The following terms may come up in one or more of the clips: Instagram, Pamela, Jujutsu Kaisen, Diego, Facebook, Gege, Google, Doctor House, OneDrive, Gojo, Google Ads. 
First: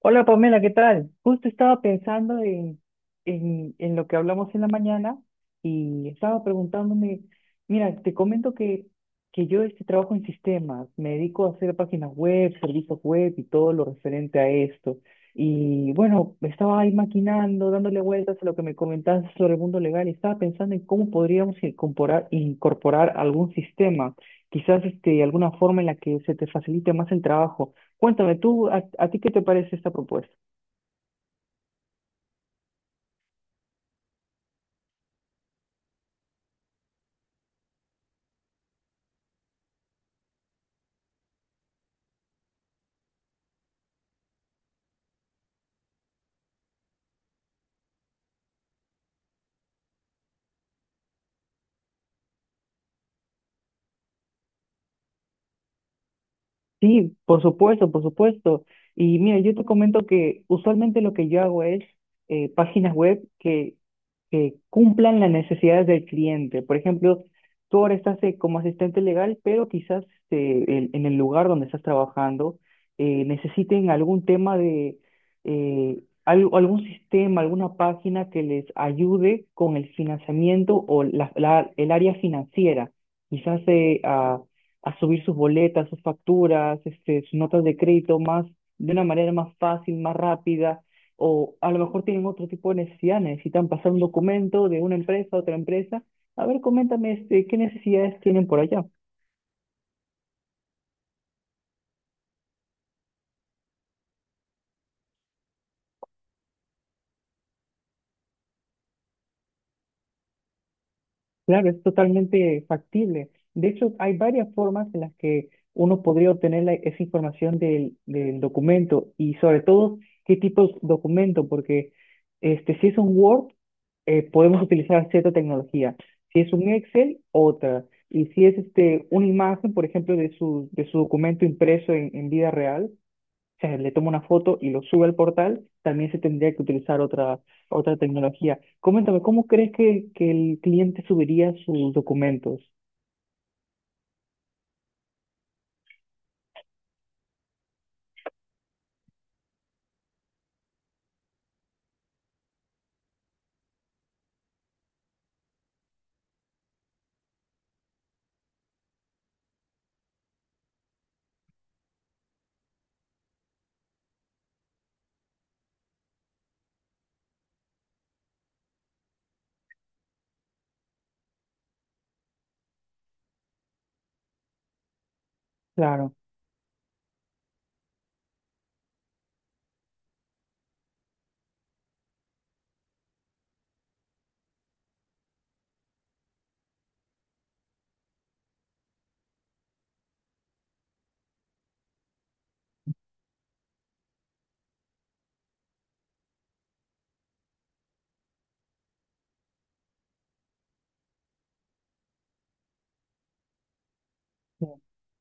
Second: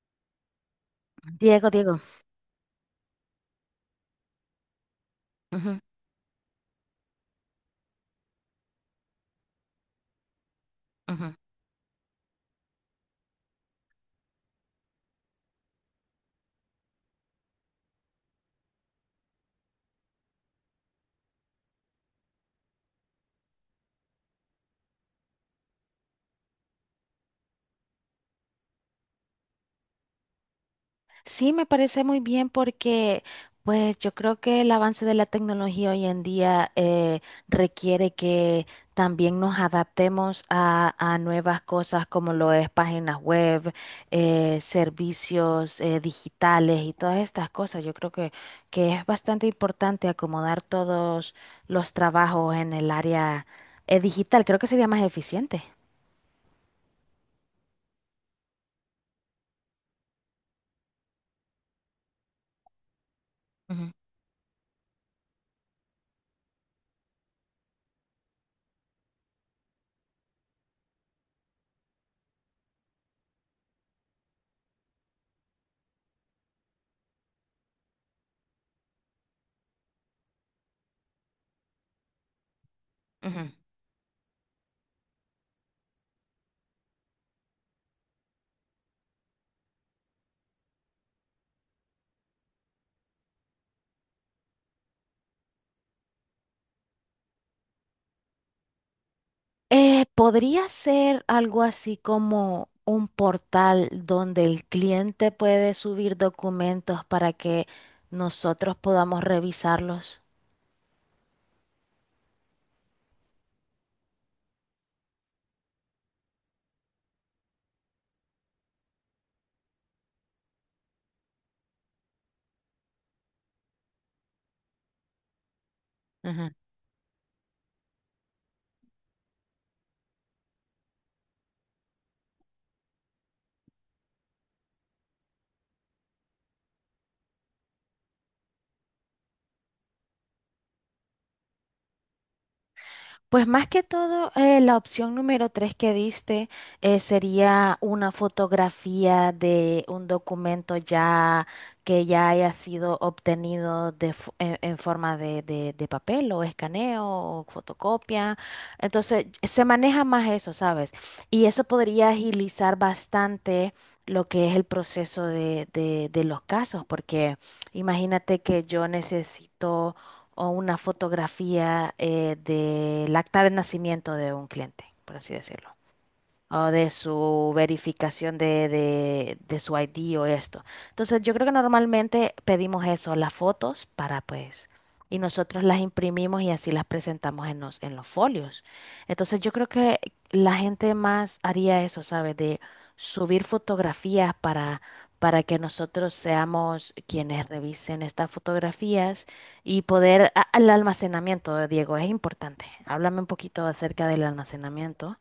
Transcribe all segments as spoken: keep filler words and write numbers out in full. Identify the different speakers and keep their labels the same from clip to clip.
Speaker 1: Hola Pamela, ¿qué tal? Justo
Speaker 2: Diego,
Speaker 1: estaba
Speaker 2: Diego.
Speaker 1: pensando en, en, en lo que hablamos en la mañana
Speaker 2: Ujú,
Speaker 1: y estaba preguntándome, mira, te comento que, que yo este trabajo en sistemas, me
Speaker 2: ujú.
Speaker 1: dedico a hacer páginas web, servicios web y todo lo referente a esto. Y bueno, estaba ahí maquinando, dándole vueltas a lo que me comentaste sobre el mundo legal y estaba pensando en cómo podríamos incorporar, incorporar algún sistema, quizás este, alguna forma en la que se te facilite más el trabajo. Cuéntame tú, ¿a, a ti qué te parece esta propuesta?
Speaker 2: Sí, me parece muy bien porque pues yo creo que el avance de la tecnología hoy en día eh, requiere que también nos adaptemos a, a nuevas cosas como lo es páginas web, eh, servicios eh, digitales y todas estas cosas. Yo creo que, que es bastante importante acomodar todos los trabajos en el área eh, digital. Creo que sería más eficiente.
Speaker 1: Sí, por supuesto, por supuesto. Y mira, yo te comento que usualmente lo que yo hago es eh, páginas web que,
Speaker 2: Ujú,
Speaker 1: que cumplan las necesidades del cliente. Por ejemplo, tú ahora estás eh, como asistente legal, pero quizás eh, en, en el lugar donde estás trabajando eh, necesiten algún tema de eh, al- algún sistema, alguna página que les ayude con el financiamiento o la- la- el área financiera.
Speaker 2: ujú.
Speaker 1: Quizás eh, a a subir sus boletas, sus facturas, este, sus notas de crédito más, de una manera más fácil, más rápida, o a lo mejor tienen otro tipo de necesidad, necesitan pasar un documento de una empresa a otra empresa. A ver, coméntame, este, ¿qué necesidades tienen por allá?
Speaker 2: Eh, podría ser algo así como un portal donde el cliente puede subir documentos para que nosotros podamos revisarlos.
Speaker 1: Claro, es totalmente factible. De hecho, hay varias formas en las que uno podría obtener la- esa información del, del documento y sobre todo qué tipo de documento, porque este, si es un Word, eh, podemos utilizar cierta tecnología. Si es un Excel, otra. Y si es este, una imagen, por ejemplo, de su, de su documento impreso en, en vida real, sea, le toma una foto y lo sube al portal, también se tendría que utilizar otra, otra tecnología. Coméntame, ¿cómo crees que, que el cliente subiría sus documentos?
Speaker 2: Pues más que todo, eh, la opción número tres que diste eh, sería una fotografía de un documento ya que ya haya sido obtenido de fo- en, en forma de, de- de papel o escaneo o fotocopia. Entonces, se maneja más eso, ¿sabes? Y eso podría agilizar bastante lo que es el proceso de, de de los casos, porque imagínate que yo necesito o una fotografía eh, del acta de nacimiento de un cliente, por así decirlo,
Speaker 1: Claro.
Speaker 2: o de su verificación de, de, de su I D o esto. Entonces, yo creo que normalmente pedimos eso, las fotos para pues, y nosotros las imprimimos y así las presentamos en los, en los folios. Entonces, yo creo que la gente más haría eso, ¿sabes? De subir fotografías para, para que nosotros seamos quienes revisen estas fotografías y poder, a- al almacenamiento, Diego, es importante. Háblame un poquito acerca del almacenamiento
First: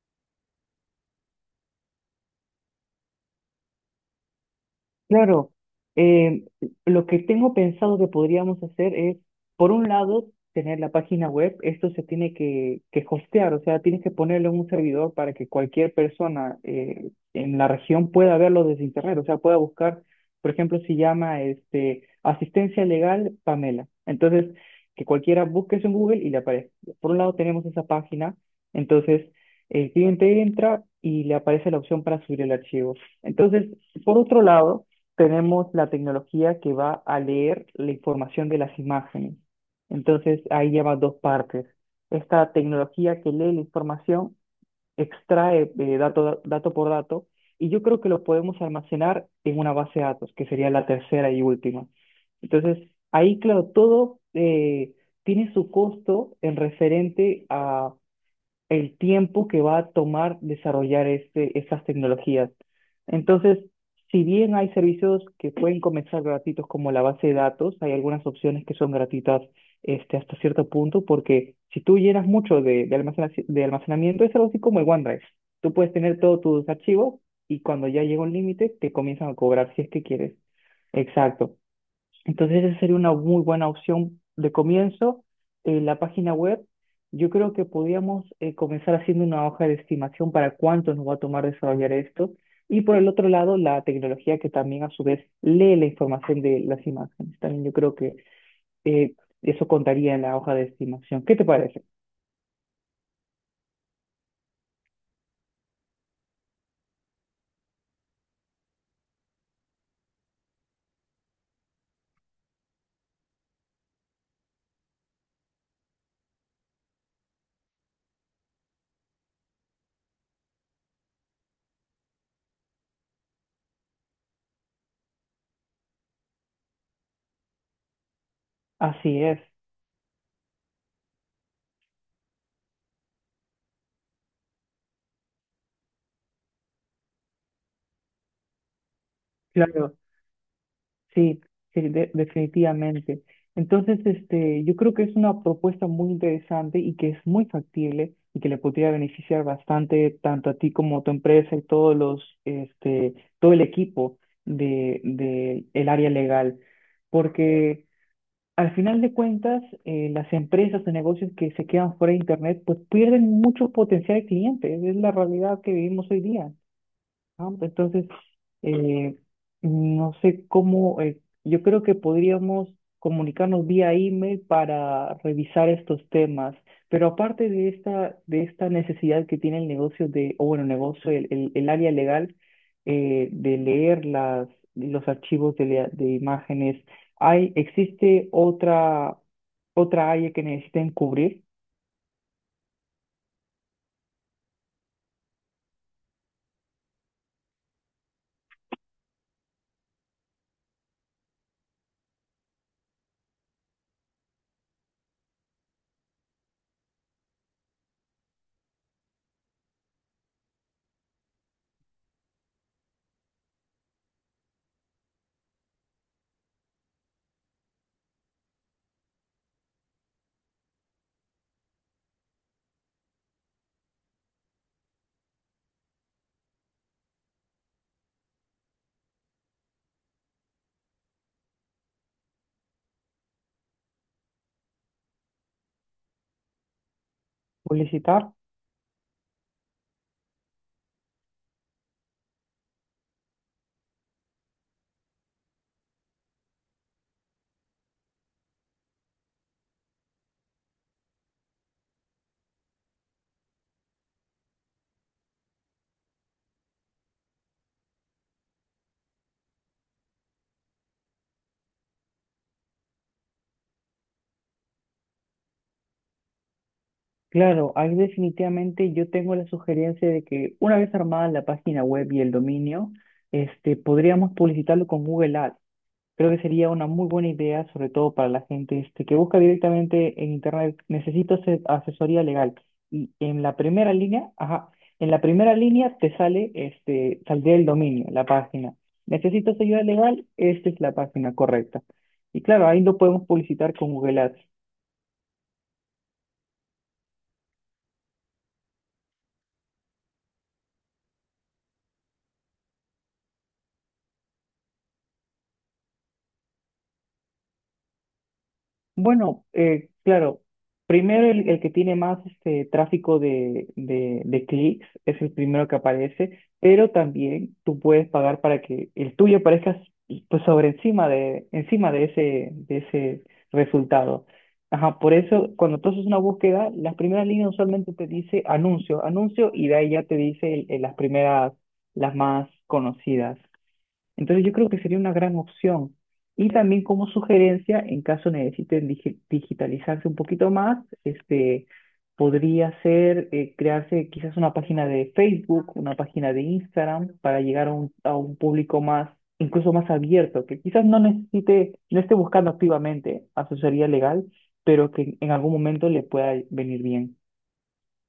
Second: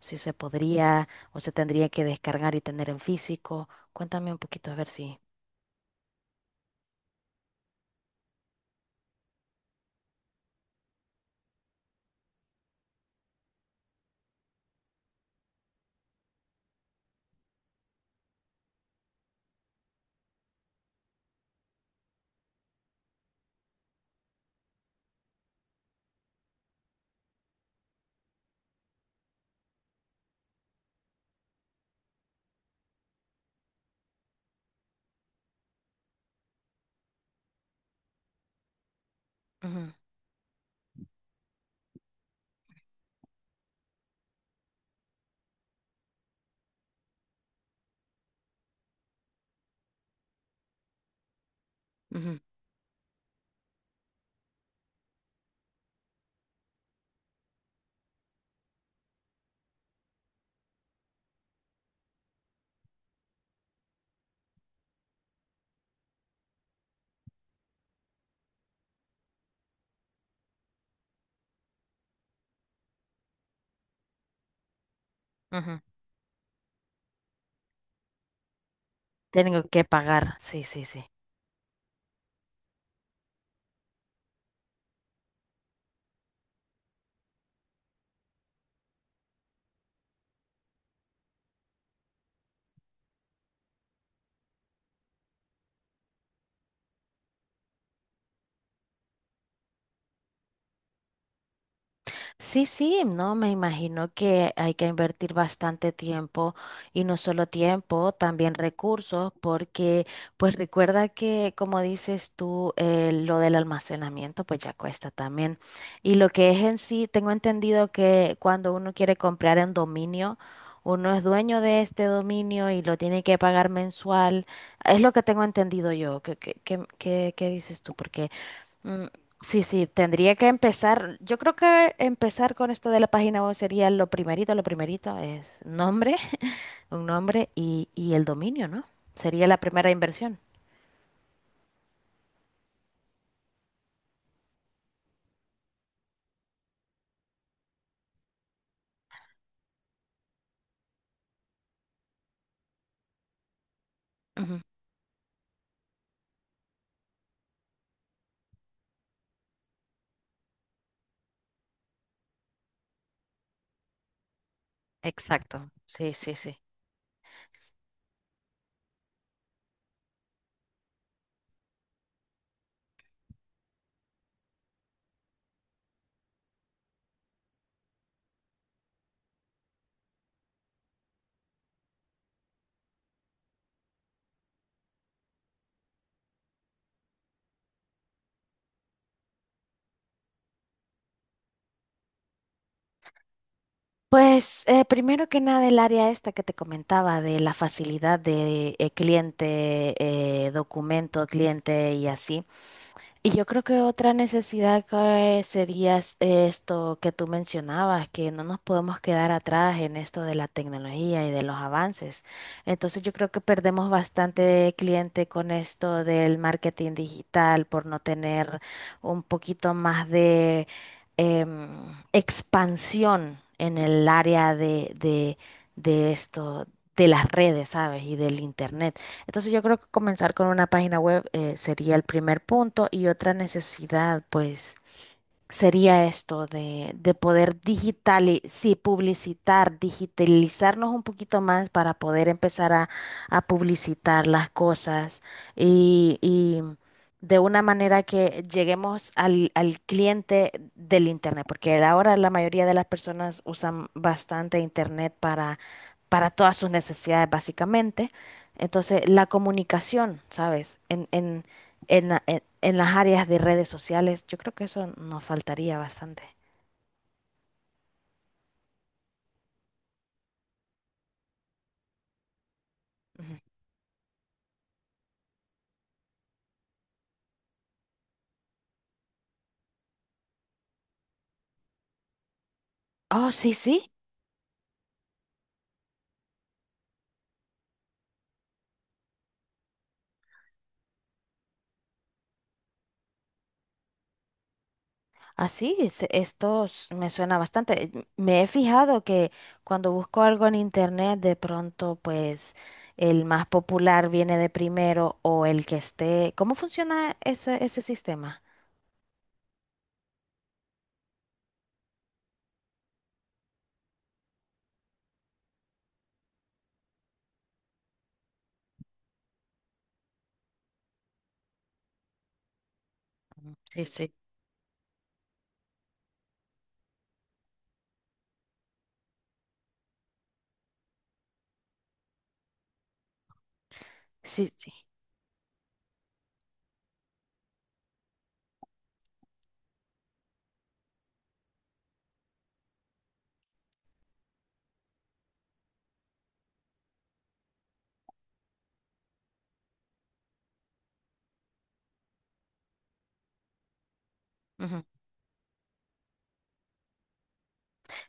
Speaker 2: si se podría o se tendría que descargar y tener en físico. Cuéntame un poquito a ver si.
Speaker 1: Claro, eh, lo que tengo pensado que podríamos hacer es, por un lado, tener la página web, esto se tiene que, que hostear, o sea, tienes que ponerlo en un servidor para que cualquier persona eh, en la región pueda verlo desde internet, o sea, pueda buscar, por ejemplo, si llama este, asistencia legal Pamela, entonces que cualquiera busque eso en Google y le aparece. Por un lado tenemos esa página, entonces el cliente entra y le aparece la opción para subir el archivo. Entonces, por otro lado, tenemos la tecnología que va a leer la información de las imágenes.
Speaker 2: Ujú,
Speaker 1: Entonces, ahí lleva dos partes. Esta tecnología que lee la información extrae eh, dato, dato por dato y yo creo que lo podemos almacenar en una base de datos, que sería la tercera y última.
Speaker 2: ujú,
Speaker 1: Entonces, ahí, claro, todo eh, tiene su costo en referente a el tiempo que va a tomar desarrollar este, esas tecnologías. Entonces, si bien hay servicios que pueden comenzar gratuitos como la base de datos, hay algunas opciones que son gratuitas este, hasta cierto punto, porque si tú llenas mucho de, de, almacena- de almacenamiento, es algo así como el OneDrive. Tú
Speaker 2: ujú.
Speaker 1: puedes tener todos tus archivos y cuando ya llega un límite, te comienzan a
Speaker 2: Tengo
Speaker 1: cobrar
Speaker 2: que
Speaker 1: si es que
Speaker 2: pagar,
Speaker 1: quieres.
Speaker 2: sí, sí, sí.
Speaker 1: Exacto. Entonces, esa sería una muy buena opción de comienzo. Eh, la página web, yo creo que podríamos eh, comenzar haciendo una hoja de estimación para cuánto nos va a tomar desarrollar esto. Y por el otro lado, la tecnología que también a su vez lee la información de las imágenes. También yo creo que eh, eso contaría en la hoja de estimación. ¿Qué te parece?
Speaker 2: Sí, sí, no, me imagino que hay que invertir bastante tiempo y no solo tiempo, también recursos, porque pues recuerda que como dices tú, eh, lo del almacenamiento pues ya cuesta también. Y lo que es en sí, tengo entendido que cuando uno quiere comprar en dominio, uno es dueño de este dominio y lo tiene que pagar mensual. Es lo que tengo entendido yo. ¿Qué, qué, qué, qué- qué dices tú? Porque... mm,
Speaker 1: Así es.
Speaker 2: sí, sí, tendría que empezar. Yo creo que empezar con esto de la página web sería lo primerito, lo primerito es nombre, un nombre y, y el dominio, ¿no? Sería la primera
Speaker 1: Claro.
Speaker 2: inversión.
Speaker 1: Sí, sí, de- definitivamente. Entonces, este, yo creo que es una propuesta muy interesante y que es muy factible y que le podría beneficiar bastante tanto a ti como a tu empresa y todos los, este, todo el equipo
Speaker 2: Ujú.
Speaker 1: de, de el área legal. Porque al final de cuentas, eh, las empresas o negocios que se quedan fuera de Internet, pues pierden mucho potencial de clientes. Es la realidad
Speaker 2: Exacto,
Speaker 1: que vivimos
Speaker 2: sí,
Speaker 1: hoy
Speaker 2: sí,
Speaker 1: día.
Speaker 2: sí.
Speaker 1: Ah, pues entonces, eh, no sé cómo, eh, yo creo que podríamos comunicarnos vía email para revisar estos temas, pero aparte de esta, de esta necesidad que tiene el negocio de, o bueno, el negocio, el, el, el área legal, eh, de leer las, los archivos de, lea- de imágenes, ¿hay, existe otra, otra área que necesiten cubrir,
Speaker 2: Pues eh, primero que nada el área esta que te comentaba de la facilidad de eh, cliente, eh, documento, cliente y así. Y yo creo que otra necesidad que sería es- esto que tú mencionabas, que no nos podemos quedar atrás en esto de la tecnología y de los avances. Entonces yo creo que perdemos bastante cliente con esto del marketing digital por no tener un poquito más de em, expansión en el área de, de, de esto, de las redes, ¿sabes? Y del internet. Entonces yo creo que comenzar con una página web eh, sería el primer punto y otra necesidad, pues sería esto de, de poder
Speaker 1: publicitar?
Speaker 2: digital sí, publicitar, digitalizarnos un poquito más para poder empezar a, a publicitar las cosas y, y de una manera que lleguemos al, al cliente del Internet, porque ahora la mayoría de las personas usan bastante Internet para, para todas sus necesidades, básicamente. Entonces, la comunicación, ¿sabes? En, en, en, la- en- en las áreas de redes sociales. Yo creo que eso nos faltaría bastante.
Speaker 1: Claro, ahí definitivamente yo tengo la sugerencia de que una vez armada la página web y el dominio,
Speaker 2: Ujú.
Speaker 1: este, podríamos publicitarlo con Google Ads. Creo que sería una muy buena idea, sobre todo para la gente este, que busca directamente en Internet, necesito ase- asesoría legal. Y
Speaker 2: Oh,
Speaker 1: en
Speaker 2: sí,
Speaker 1: la
Speaker 2: sí.
Speaker 1: primera línea, ajá, en la primera línea te sale, este, saldría el dominio, la página. Necesitas ayuda legal, esta es la página correcta. Y claro, ahí lo podemos publicitar con Google Ads.
Speaker 2: Así, es- esto s- me suena bastante. Eh, Me he fijado que cuando busco algo en internet, de pronto, pues el más popular viene de primero o el que esté. ¿Cómo funciona ese, ese sistema?
Speaker 1: Bueno, eh, claro, primero el, el que tiene más este, tráfico de, de, de clics es el primero que aparece, pero también tú puedes pagar para que el tuyo aparezca pues, sobre encima de, encima de ese, de ese
Speaker 2: Sí, sí.
Speaker 1: resultado. Ajá, por eso cuando tú haces una búsqueda, las primeras líneas usualmente te dice anuncio, anuncio y de ahí ya te dice el- el- las primeras, las más conocidas. Entonces
Speaker 2: Sí,
Speaker 1: yo creo
Speaker 2: sí.
Speaker 1: que sería una gran opción. Y también como sugerencia, en caso necesiten digi- digitalizarse un poquito más, este, podría ser eh, crearse quizás una página de Facebook, una página de Instagram para llegar a un, a un público más, incluso más abierto, que quizás no necesite, no esté buscando activamente asesoría legal,
Speaker 2: Ujú.
Speaker 1: pero que en algún momento le pueda venir bien.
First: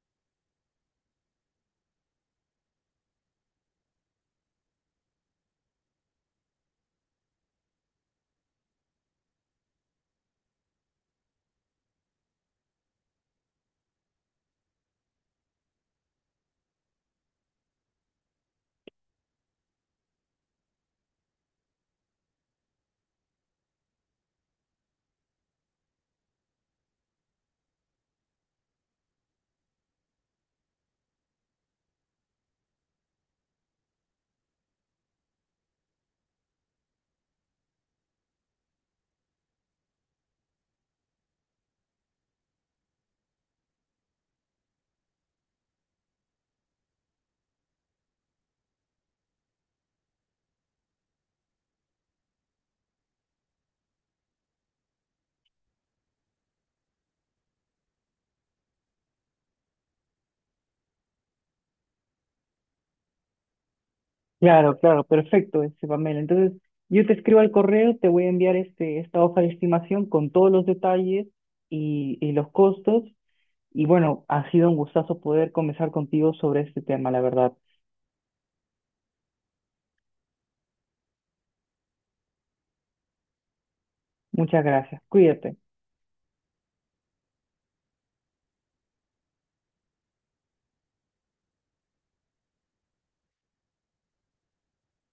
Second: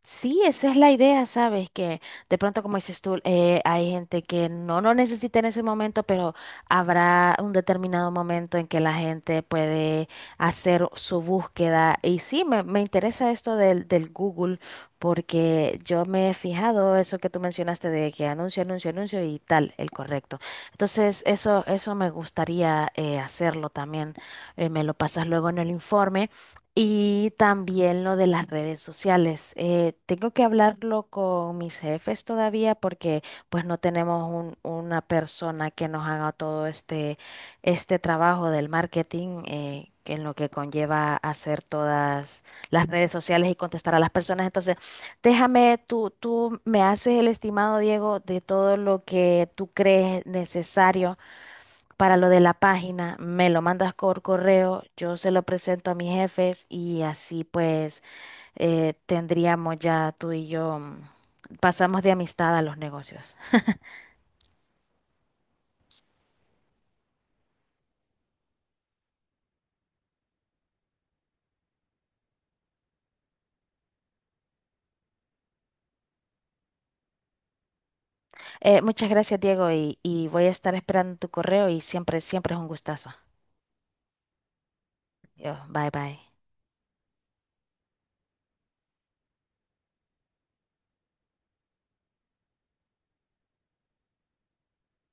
Speaker 2: Sí, esa es la idea, ¿sabes? Que de pronto, como dices tú, eh, hay gente que no lo necesita en ese momento, pero habrá un determinado momento en que la gente puede hacer su búsqueda. Y sí, me, me interesa esto del, del Google, porque yo me he fijado eso que tú mencionaste de que anuncio, anuncio, anuncio y tal, el correcto. Entonces, eso, eso me gustaría eh, hacerlo también. Eh, me lo pasas luego en el informe. Y también lo de las redes sociales. Eh, tengo que hablarlo con mis jefes todavía porque pues no tenemos un- una persona que nos haga todo este, este trabajo del marketing eh, que en lo que conlleva hacer todas las redes sociales y contestar a las personas. Entonces, déjame, tú, tú me haces el estimado, Diego, de todo lo que tú crees necesario para lo de la página, me lo mandas por correo, yo se lo presento a mis jefes y así pues eh, tendríamos ya tú y yo, mm, pasamos de amistad a los negocios.
Speaker 1: Claro, claro, perfecto, este Pamela. Entonces, yo te escribo al correo, te voy a enviar este, esta hoja de estimación con todos los detalles y, y los costos. Y bueno, ha sido un gustazo poder conversar contigo sobre este tema, la verdad.
Speaker 2: Eh, muchas gracias, Diego, y, y voy a estar esperando tu correo y siempre, siempre es un gustazo.
Speaker 1: Muchas gracias.
Speaker 2: Yo,
Speaker 1: Cuídate.
Speaker 2: bye bye.